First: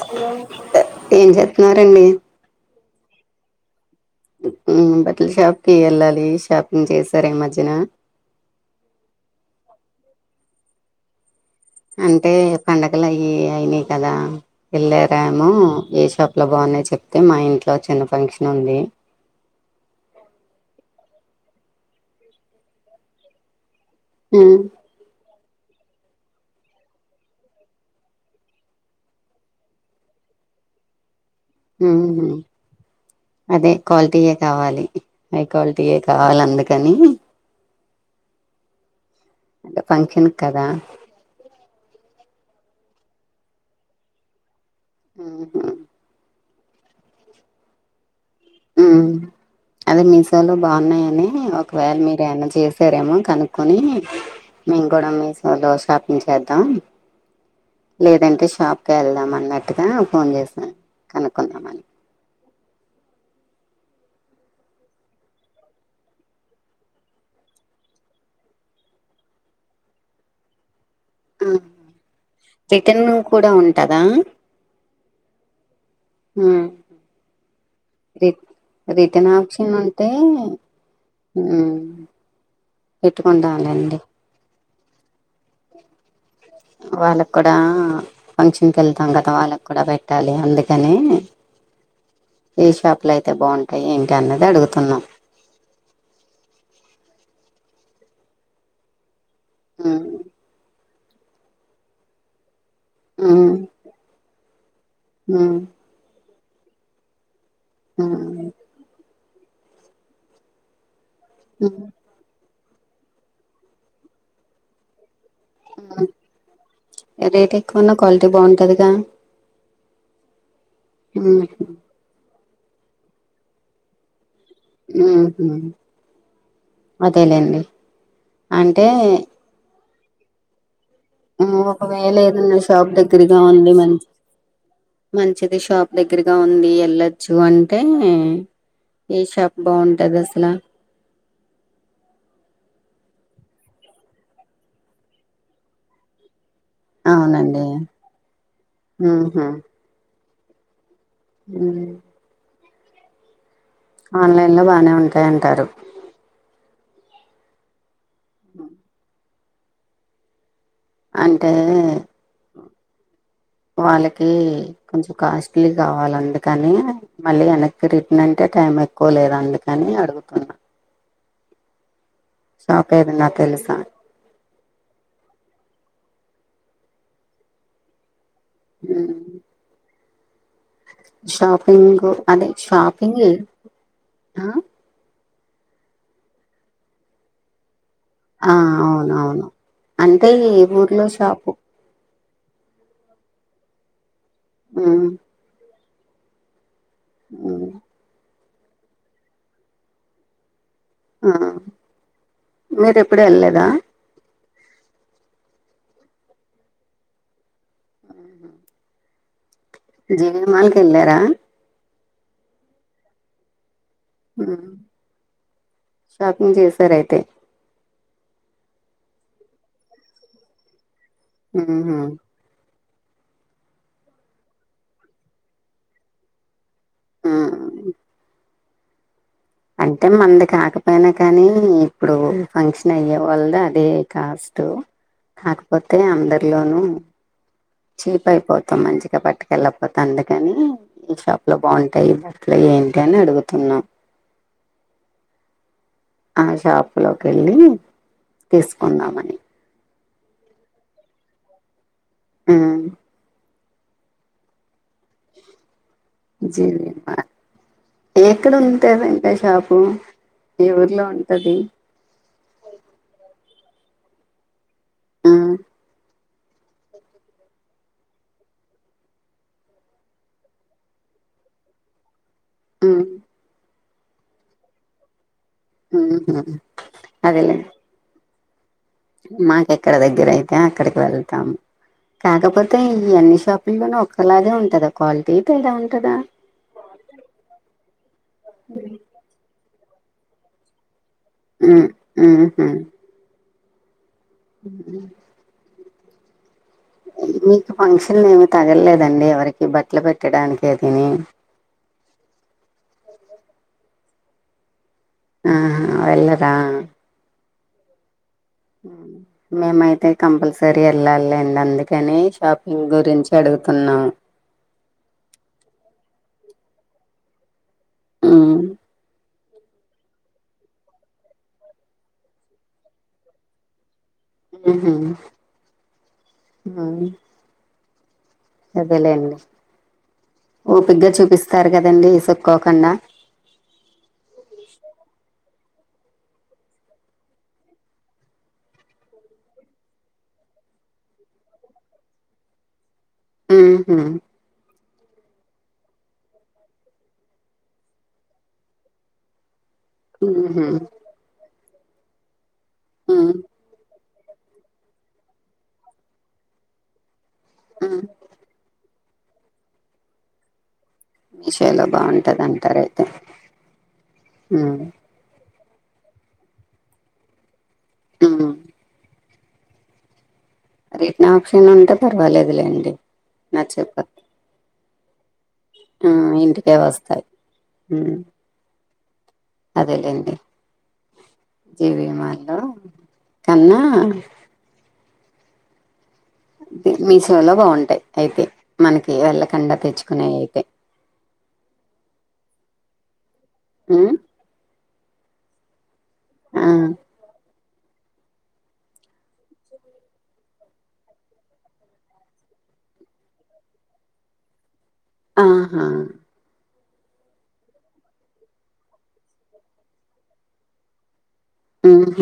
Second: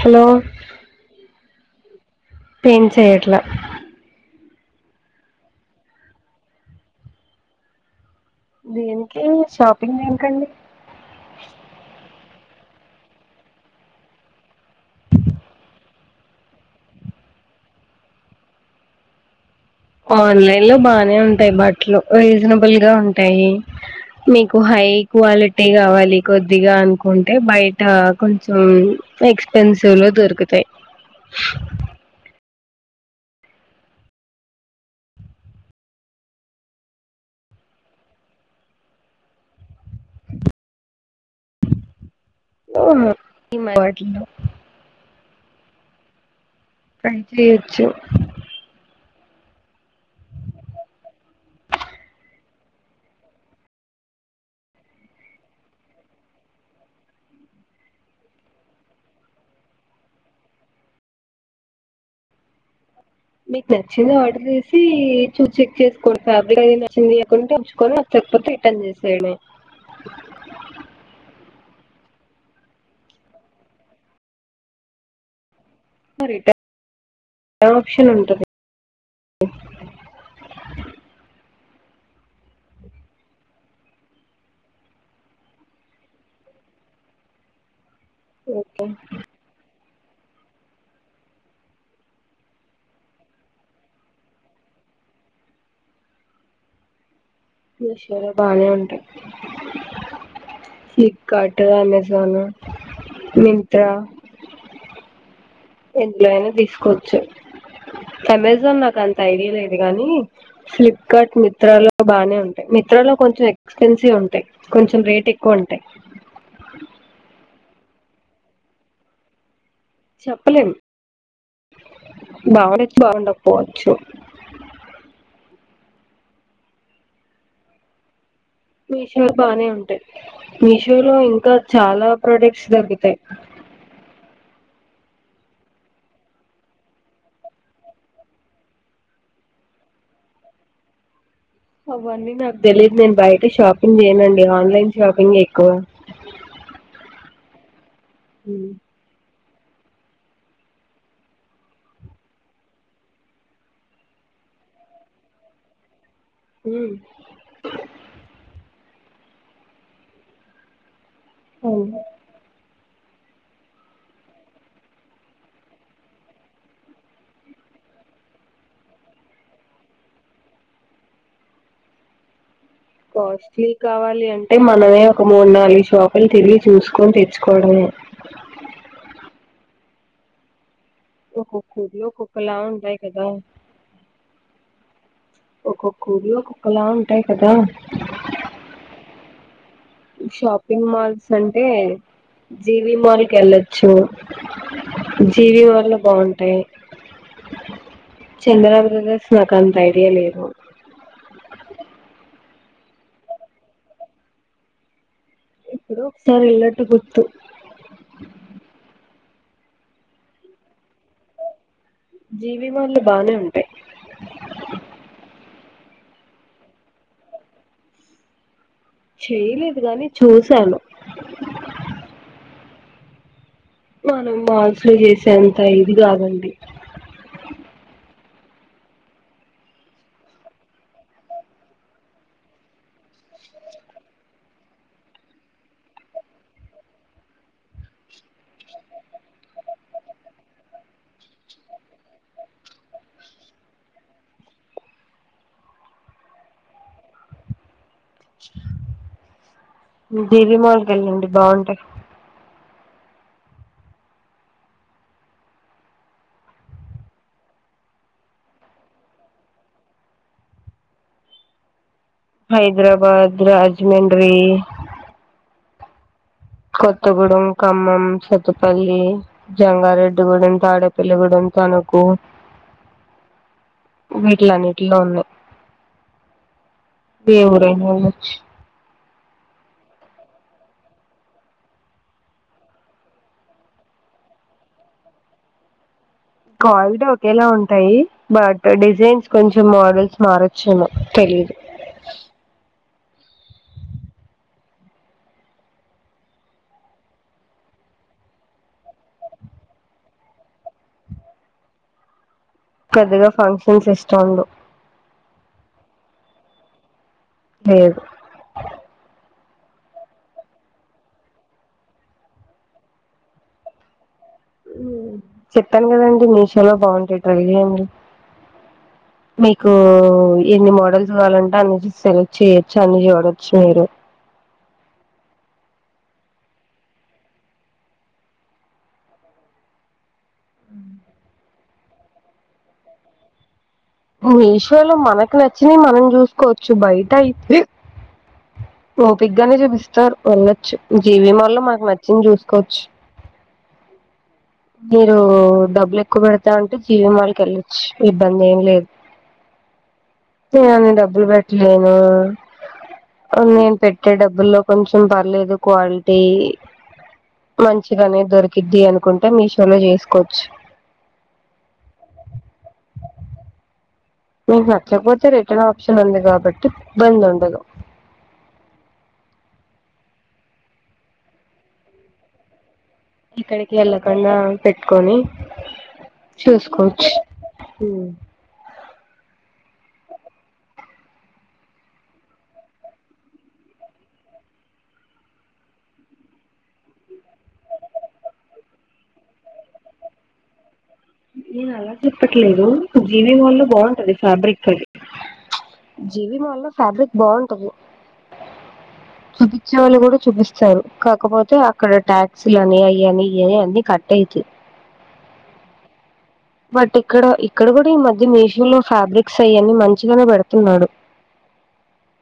Hello ఏమండీ teacher ఎవరండీ paint చేయట్లా ఉక్ ఉమ్ బట్టల షాప్ కి వెళ్ళాలి షాపింగ్ చేసారా ఈ మధ్యన దీనికి పాంటింగ్ దేనికండి అంటే పండగలు అవి అయినాయి కదా వెళ్ళారమో ఏ షాప్ లో బాగున్నాయ చెప్తే మా ఇంట్లో చిన్న ఫంక్షన్ ఉంది ఆన్లైన్ లో బానే ఉంటాయి బట్టలు రీజనబుల్ గా ఉంటాయి మీకు హ్మ్. హై క్వాలిటీ పట్టి కావాలి కొద్దిగా అనుకుంటే బయట కొంచెం ఎక్స్పెన్సివ్ లో దొరుకుతాయి ఉహూ అదే క్వాలిటీయే కావాలి హై క్వాలిటీయే కావాలి అందుకని అంటే ఫంక్షన్ కదా ఏమో ఎట్లుందో ఉహూ పైన చేయచ్చు అదే మీసోలో బాగున్నాయని ఒకవేళ మీరు ఏమన్నా చేసారేమో కనుక్కొని మేము కూడా మీసోలో షాపింగ్ చేద్దాం లేదంటే షాప్కి వెళ్దాం అన్నట్టుగా ఫోన్ చేసాం కనుక్కుందామని మీకు నచ్చింది ఆర్డర్ చేసి చూసి చెక్ చేసుకోడి ఫ్యాబ్రిక్ అ నచ్చింది లేకుంటే ఉంచుకొనికపోతే రిటర్న్ చేసేయడమే ఉ రిటన్ కూడా ఉంటదా రిటర్న్ ఉమ్ ఆప్షన్ రి ఉంటది రిటర్న్ ఆప్షన్ ఉంటే ఉమ్ పెట్టుకుంటా లెండి వాళ్ళకు కూడా ఆ ఫంక్షన్ కు ఓకే వెళ్తాం కదా వాళ్ళ కూడా పెట్ట పెట్టాలి అందుకని ఏ షాపులు అయితే బాగుంటాయి ఏంటి అన్నది అడుగుతున్నాం నషర బానే ఉంటాయి ఫ్లిప్ కార్ట్ అమెజాన్ అమెజాన్ హ్మ్ ఎందులో అయినా తీసుకోవచ్చు అమెజాన్ నాకు అం ఐడియా లేదు గానీ స్లిప్ బట్ మింత్రాల్లో బానే ఉంటు మింత్రాలో కొంచెం ఎక్స్పెన్సివ్ ఉంటాయి కొంచెం రేట్ ఎ అదైతే కొన్న క్వాలిటీ బావుంటదిగా చెప్పలేం బాగుండొచ్చు బాగుండక పోవచ్చు ఊహూ అదేలేండి అంటే మీషోలొ బానే ఉంటాయి మీషో ఒకవేళ ఏదన్నా షాప్ దొరుకుతాయి దగ్గరగా ఉంది మంచి మంచిది షాప్ దగ్గరగా ఉంది ఎళ్లచ్చు అంటే ఏ షాప్ బావుంటది అసల అవన్నీ నాకు తెలీయదు నేను బయట షాపింగ్ చేయనుండి ఆన్లైన్ షాపింగ్ ఎక్కువ అవునండి ఊహూ హ్మ్ ఆన్లైన్ లో బానే ఉంటాయంటారు హ్మ్ అంటే అవును వాళ్ళకి కొంచెం కాస్ట్లీ కావాలి అందుకని మళ్ళీ వెనక్కి రిటర్న్ అంటే టైం ఎక్కువ లేదు అందుకని అడుగుతున్నా షాప్ ఏదన్నా కాస్ట్లీ తెలుసా కావాలి అంటే మనమే ఒక మూడు నాలుగు షా లోపల తిరిగి చూసుకొని తెచ్చుకోవడమే హ్మ్ ఒక్కొక్క ఊర్లో షాపింగు అదే ఒక్కొక్కలా ఉంటాయి కదా షాపింగే ఆ ఒక్కొక్క ఊరిలో ఒక్కొక్కలా ఉంటాయి కదా ఆ అవును అవును షాపింగ్ మాల్స్ అంటే జీవి మాల్ కి ఎళ్ళొచ్చు మ్మ్ జీవి వాళ్ళ బావుంటాయి మ్మ్ చందన బ్రదర్స్ నాకు అంత ఐడియా లేదు ఆ మీరు ఎప్పుడు ఎళ్లేదా ఎప్పుడో ఒకసారి వెళ్ళినట్టు గుర్తు జివి మాాల్కి వెళ్ళార జీవిమాల్ లో బానే ఉంటాయి షాపింగ్ చేసారయితే చేయలేదు కాగాని చూశాను మ్మ్ హ్మ్మ్ మనం మాల్స్ లో చేసేంత ఇది కాదండి ఆ అంటే మంది కాకపోయినా కానీ ఇప్పుడు ఫంక్షన్ అయ్యే వాళ్ళద అదే కాస్ట్ కాకపోతే అందరిలోనూ చీప్ అయిపోతాం మంచిగా పట్టుకెళ్ళపోతా అందుకని ఈ షాప్ లో బాగుంటాయి ఈ బస్లో ఏంటి అని అడుగుతున్నాం ఆ షాప్ లోకి వెళ్ళి తీసుకుందామని జీవి మాల్కి వెళ్ళండి బాగుంటాయి ఉమ్ జీవి మాల్ ఎక్కడ ఉంటదా ఇంకా షాపు ఏ ఊర్లో ఉంటది హైదరాబాద్ రాజమండ్రి ఉమ్ కొత్తగూడెం ఖమ్మం సతుపల్లి జంగారెడ్డిగూడెం తాడపిల్లిగూడెం తణకు ఉమ్ వీట్ల అన్నిట్లో ఉన్నాయి ఆహా ఏవు రయినా వా మాకు ఎక్కడ దగ్గర అయితే అక్కడికి వెళ్తాము కాకపోతే ఈ అన్ని షాపుల్లోన ఒక్కలాగే ఉంటుందా క్వాలిటీ తేడా ఉంటుందా క్వాలిటీ ఒకేలా ఉంటాయి బట్ డిజైన్స్ మోడల్స్ మారొచ్చు ఉమ్ ఉహ్ ఉ మీకు ఫంక్షన్ ఏమి తగలలేదండి ఎవరికి బట్టలు పెట్టడానికి తని పెద్దగా ఫంక్షన్స్ ఇష్టము ఉండవు ఆహా వెళ్ళరా లేదు మేమైతే కంపల్సరీ వెళ్ళాలిండి అందుకని షాపింగ్ గురించి అడుగుతున్నాము చెప్పాను కదండి మీషోలో బాగుంటాయి ట్రై చేయండి ఉమ్ మీకు ఎన్ని మోడల్స్ కావాలంటే అన్న సెలెక్ట్ చేయ్యొచ్చు అన్ని చూడొచ్చు మీరు అదేలేండి ఊపిగగా చూపిస్తారు కదండి ఇసుక్కోకుండా మీషోలో మనకు నచ్చిన మనం చూసుకోవచ్చు బయట అయితే ఓపికగానే చూపిస్తారు వెళ్ళొచ్చు జీవి మాల్ లో మనకు నచ్చింది చూసుకోవచ్చు హ్మ్మ్ హూ మీరు డబ్బులు ఎక్కువ పెడతా అంటే జీవి మాల్ కి వెళ్ళొచ్చు ఇబ్బంది ఏమి లేదు ఉహు తయాని డబ్బులు ఏనా ఉ అ నేను డబ్బుల్లో కొంచం పర్లేదు క్వాలిటీ ఉ మంచిగానే దొరికిది నుకుంటే మీషోలో చేసుకోవచ్చు మీషయాలో బాగుంటంది అంటారయితే మీకు నచ్చకపోతే రి టర్న్ ఆప్షన్ ఉంది కాబట్టి ఇబ్బంది ఉండదు ఉమ్ రిటన ఆప్షన్ ఉంటే పర్వాలేదులేండి ఇక్కడికి నచ్చకపోతే వెళ్ళకుడా పెట్టుకొని ఆ ఇంటికే చూసుకోవచ్చు వస్తాయి ఉమ్ అదేలేండి జీవిమాలో కన్నా మీషోలో బాగుంటాయి అయితే మనకి వెళ్ళకుండా తెచ్చుకునేవి అయితే నేను అలా చెప్పట్లేదు జ వి మాలో బాగుంటుది ఉమ్ ఫ్యాబ్రిక్ అది జీవి మాలో ఆ ఫ్యాబ్రిక్ బాగుంటది చూపించే వాళ్ళు కూడా చూపిస్తారు కాకపోతే అక్కడ టాక్సీలు అని అవి అని అని అన్ని కట్ట అతాయి ఆహా బట్ ఇక్కడ ఇక్కడ కూడా ఈ మధ్య మీషో లో ఫ్యాబ్రిక్స్ అవన్నీ మంచిగానే పెడుతున్నాడు ఆహ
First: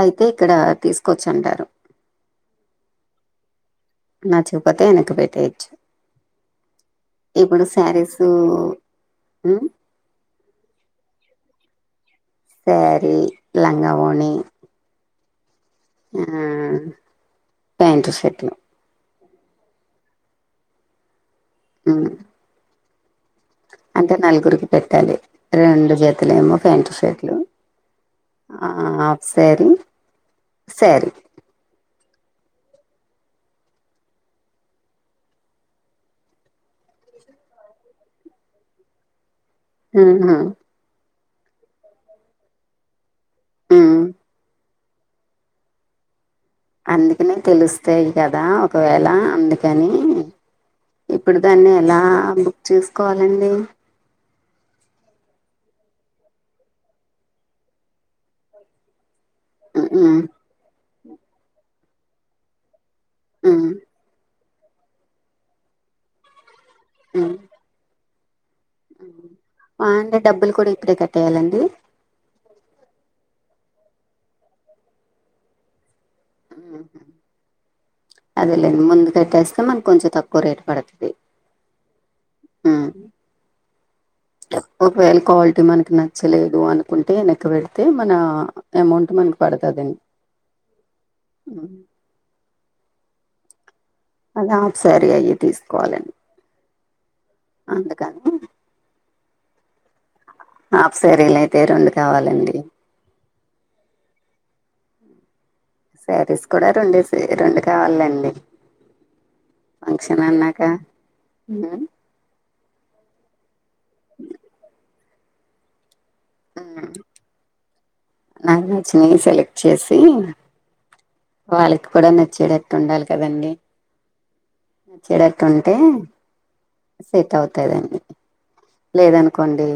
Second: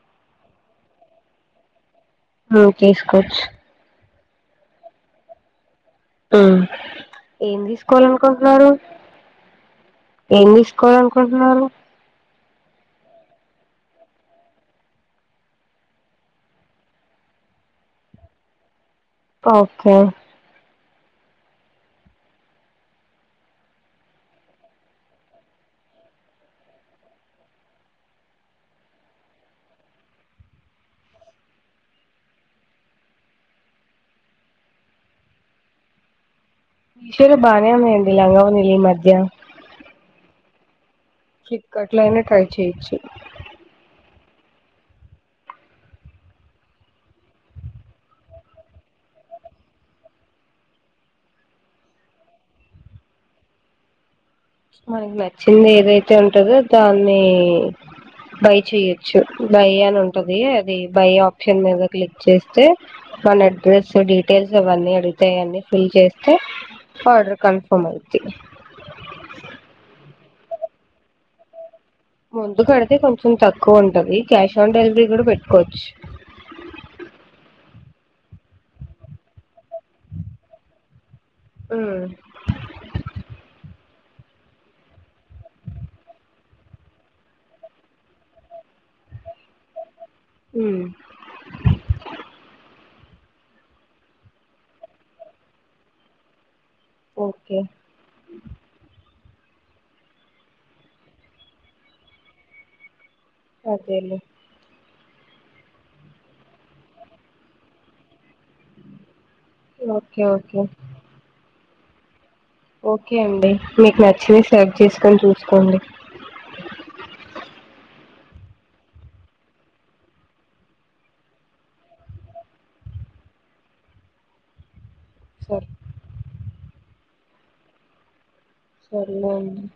అయితే ఇక్కడ తీసుకోచ్చ అంటారు ఆ తీసుకోచ్చు నచ్చకపోతే ఎనకు పెటెయచు ఆ ఏం శారీసు తీసుకోవాలనుకుంటున్నారు ఏం తీసుకోవాల అనుకుంటున్నారు సారి లంగ వోని ఆ ప్యాంటు షర్ట్లు ఓకే ఉమ్ అంటే నలుగురికి పెట్టాలి రెండు జతలు ఏమో ప్యాంటు షర్ట్లు హాఫ్ శారీ శారీ మీషోలో బానేే ఉన్నాయండీ లంగ వోని లు ఈ మధ్య హుమ్మ్ ఫ్లిప్కట్లో అయిన ట్రై చేయొచ్చు ఆ అందుకనే తెలుస్తాయి కదా ఒకవేళ అందుకని ఇప్పుడు దాన్ని ఎలా బుక్ చేసుకోవాలండి మనకి నచ్చింది ఏదైతే ఉంటదో దాన్ని బై చెయ్య చ్చు బయ్ ఉమ్, అని ఉమ్, ఉంటది అది బై ఆప్షన్ మీద క్లిక్ చేస్తే మన ఉమ్, అడ్రెస్ డి డీటెయిల్స్ అవన్నీ అడుగుతాయి అండి ఫిల్ చేస్తే హార్డర్ కన్ఫర్మ్ ఐ థీ అ డబ్బులు కూడా ఇప్పుడే కట్టేయాలండి ముందు కడితే కొంచెం తక్కువ ఉంటంది క్యాష్ ఆన్ డెలివరీ కూడా పెట్టుకోవచ్చు అదేలేం ముందు కట్టేస్తే మన కొంచెం తక్కువ రేట్ పడుతుంది హమ్ ఒకవేళ క్వాలిటీ మనకి నచ్చలేదు అనుకుంటే వెనెక్క పెడితే మన అమౌంట్ మనకు పడుతుందండి హమ్ అదా సర అయ్యి తీసుకోవాలని ఓకే అందుకని ఆప్సరీలుయితే రెండు కావాలండి అదేల శారీస్ కూడా రెం రెండు కావాలండి ఓకే ఫంక్షన్ ఓకే అన్నాక ఓకే అండి మీకు నచ్చినవి సర్వ్ చేసుకొని చూసుకోండి హమ్ నా నచ్చని సెలెక్ట్ చేసి వాళ్ళకి కూడా నచ్చేటట్టు ఉండాలి కదం చెడట్ సరే ఉంటే సేట్ అవుతాయిదండి సర్లే అండి లేదనుకోండి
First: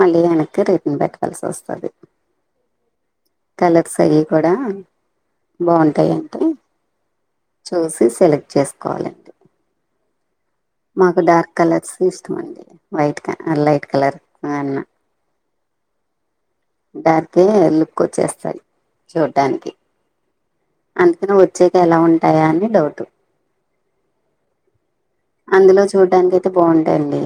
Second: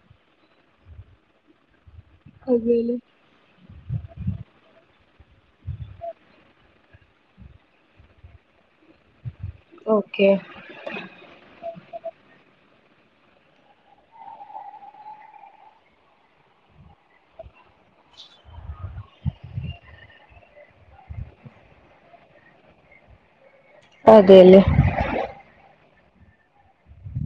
మళ్ళ్యాణకు రిటన్ పెట్టవలసి వస్తుంది అదేలే కలర్ సరి కూడా బాగుంటాయింటే చూసి సెలెక్ట్ చేసుకోవాలండి ఓకే మాకు డార్క్ కలర్స్ ఇష్టమ అండి వైట్ లైట్ కలర్ కన్నా క ఎ ఎక్కువ వచ్చేస్తాయి చూడటానికి అందుకని వచ్చేక ఎలా ఉంటాయా అని లౌటు అదేలే అందులో చూడడానినికి అయితే బాగుంటాయిండి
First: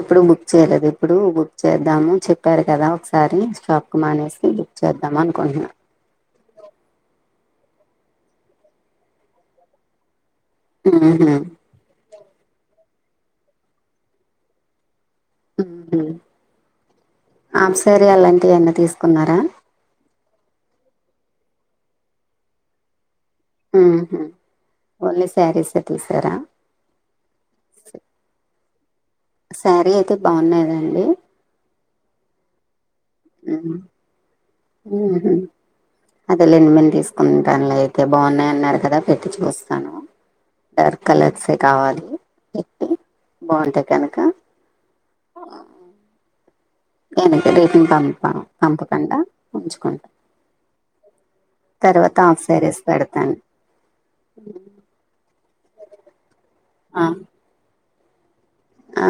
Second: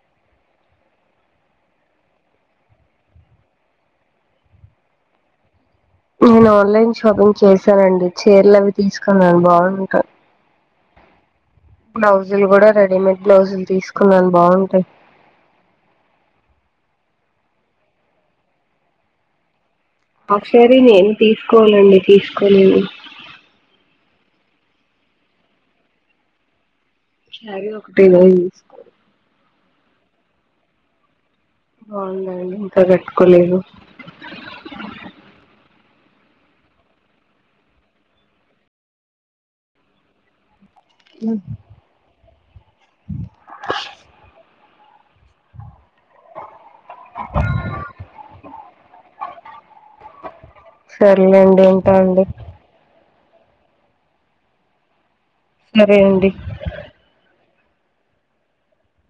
ఎప్పుడు బుక్ చేయలేదు ఇప్పుడు బుక్ చేద్దాము చెప్పారు కదా ఒకసారి స్టాప్ కు మానేసి బుక్ చేద్దాం అనుకుంటున్నా అసరండి చీరలు అవి తీసుకున్నా బాగుంటా హహ బ్లౌజులు కూడా రెడీమేడ్ బ్లౌజులు తీసుకున్నాను బాగుంటాయి ఆంప్సేరి అలాంటివివన్న తీసుకున్నారా ఆసారి నేను తీసుకోవాలండి తీసుకోలేను ఓన్లీ శారీస్ తీసారా సరే ఒకటి తీసుకో సారీ అయితే బాగున్నాదండి అవుందండి తగట్కలేదు ఉమ్, అదే లేని మను తీసుకుంటాను లే అయితే బాగున్నాయన్నారు కదా పెట్టి చూస్తాను డార్క్ కలర్సే కావాలి ఎట్టి బాగుంటాయి కనక ఆ నేనైతే రేటింగ్ పంపా పంపకుండా ఉంచుకుంటా సరేలేండి ఉంటా తర్వాత అండి ఆఫ్ సారీస్ పెడ్ తన్ మరే అండి ఆ ఆ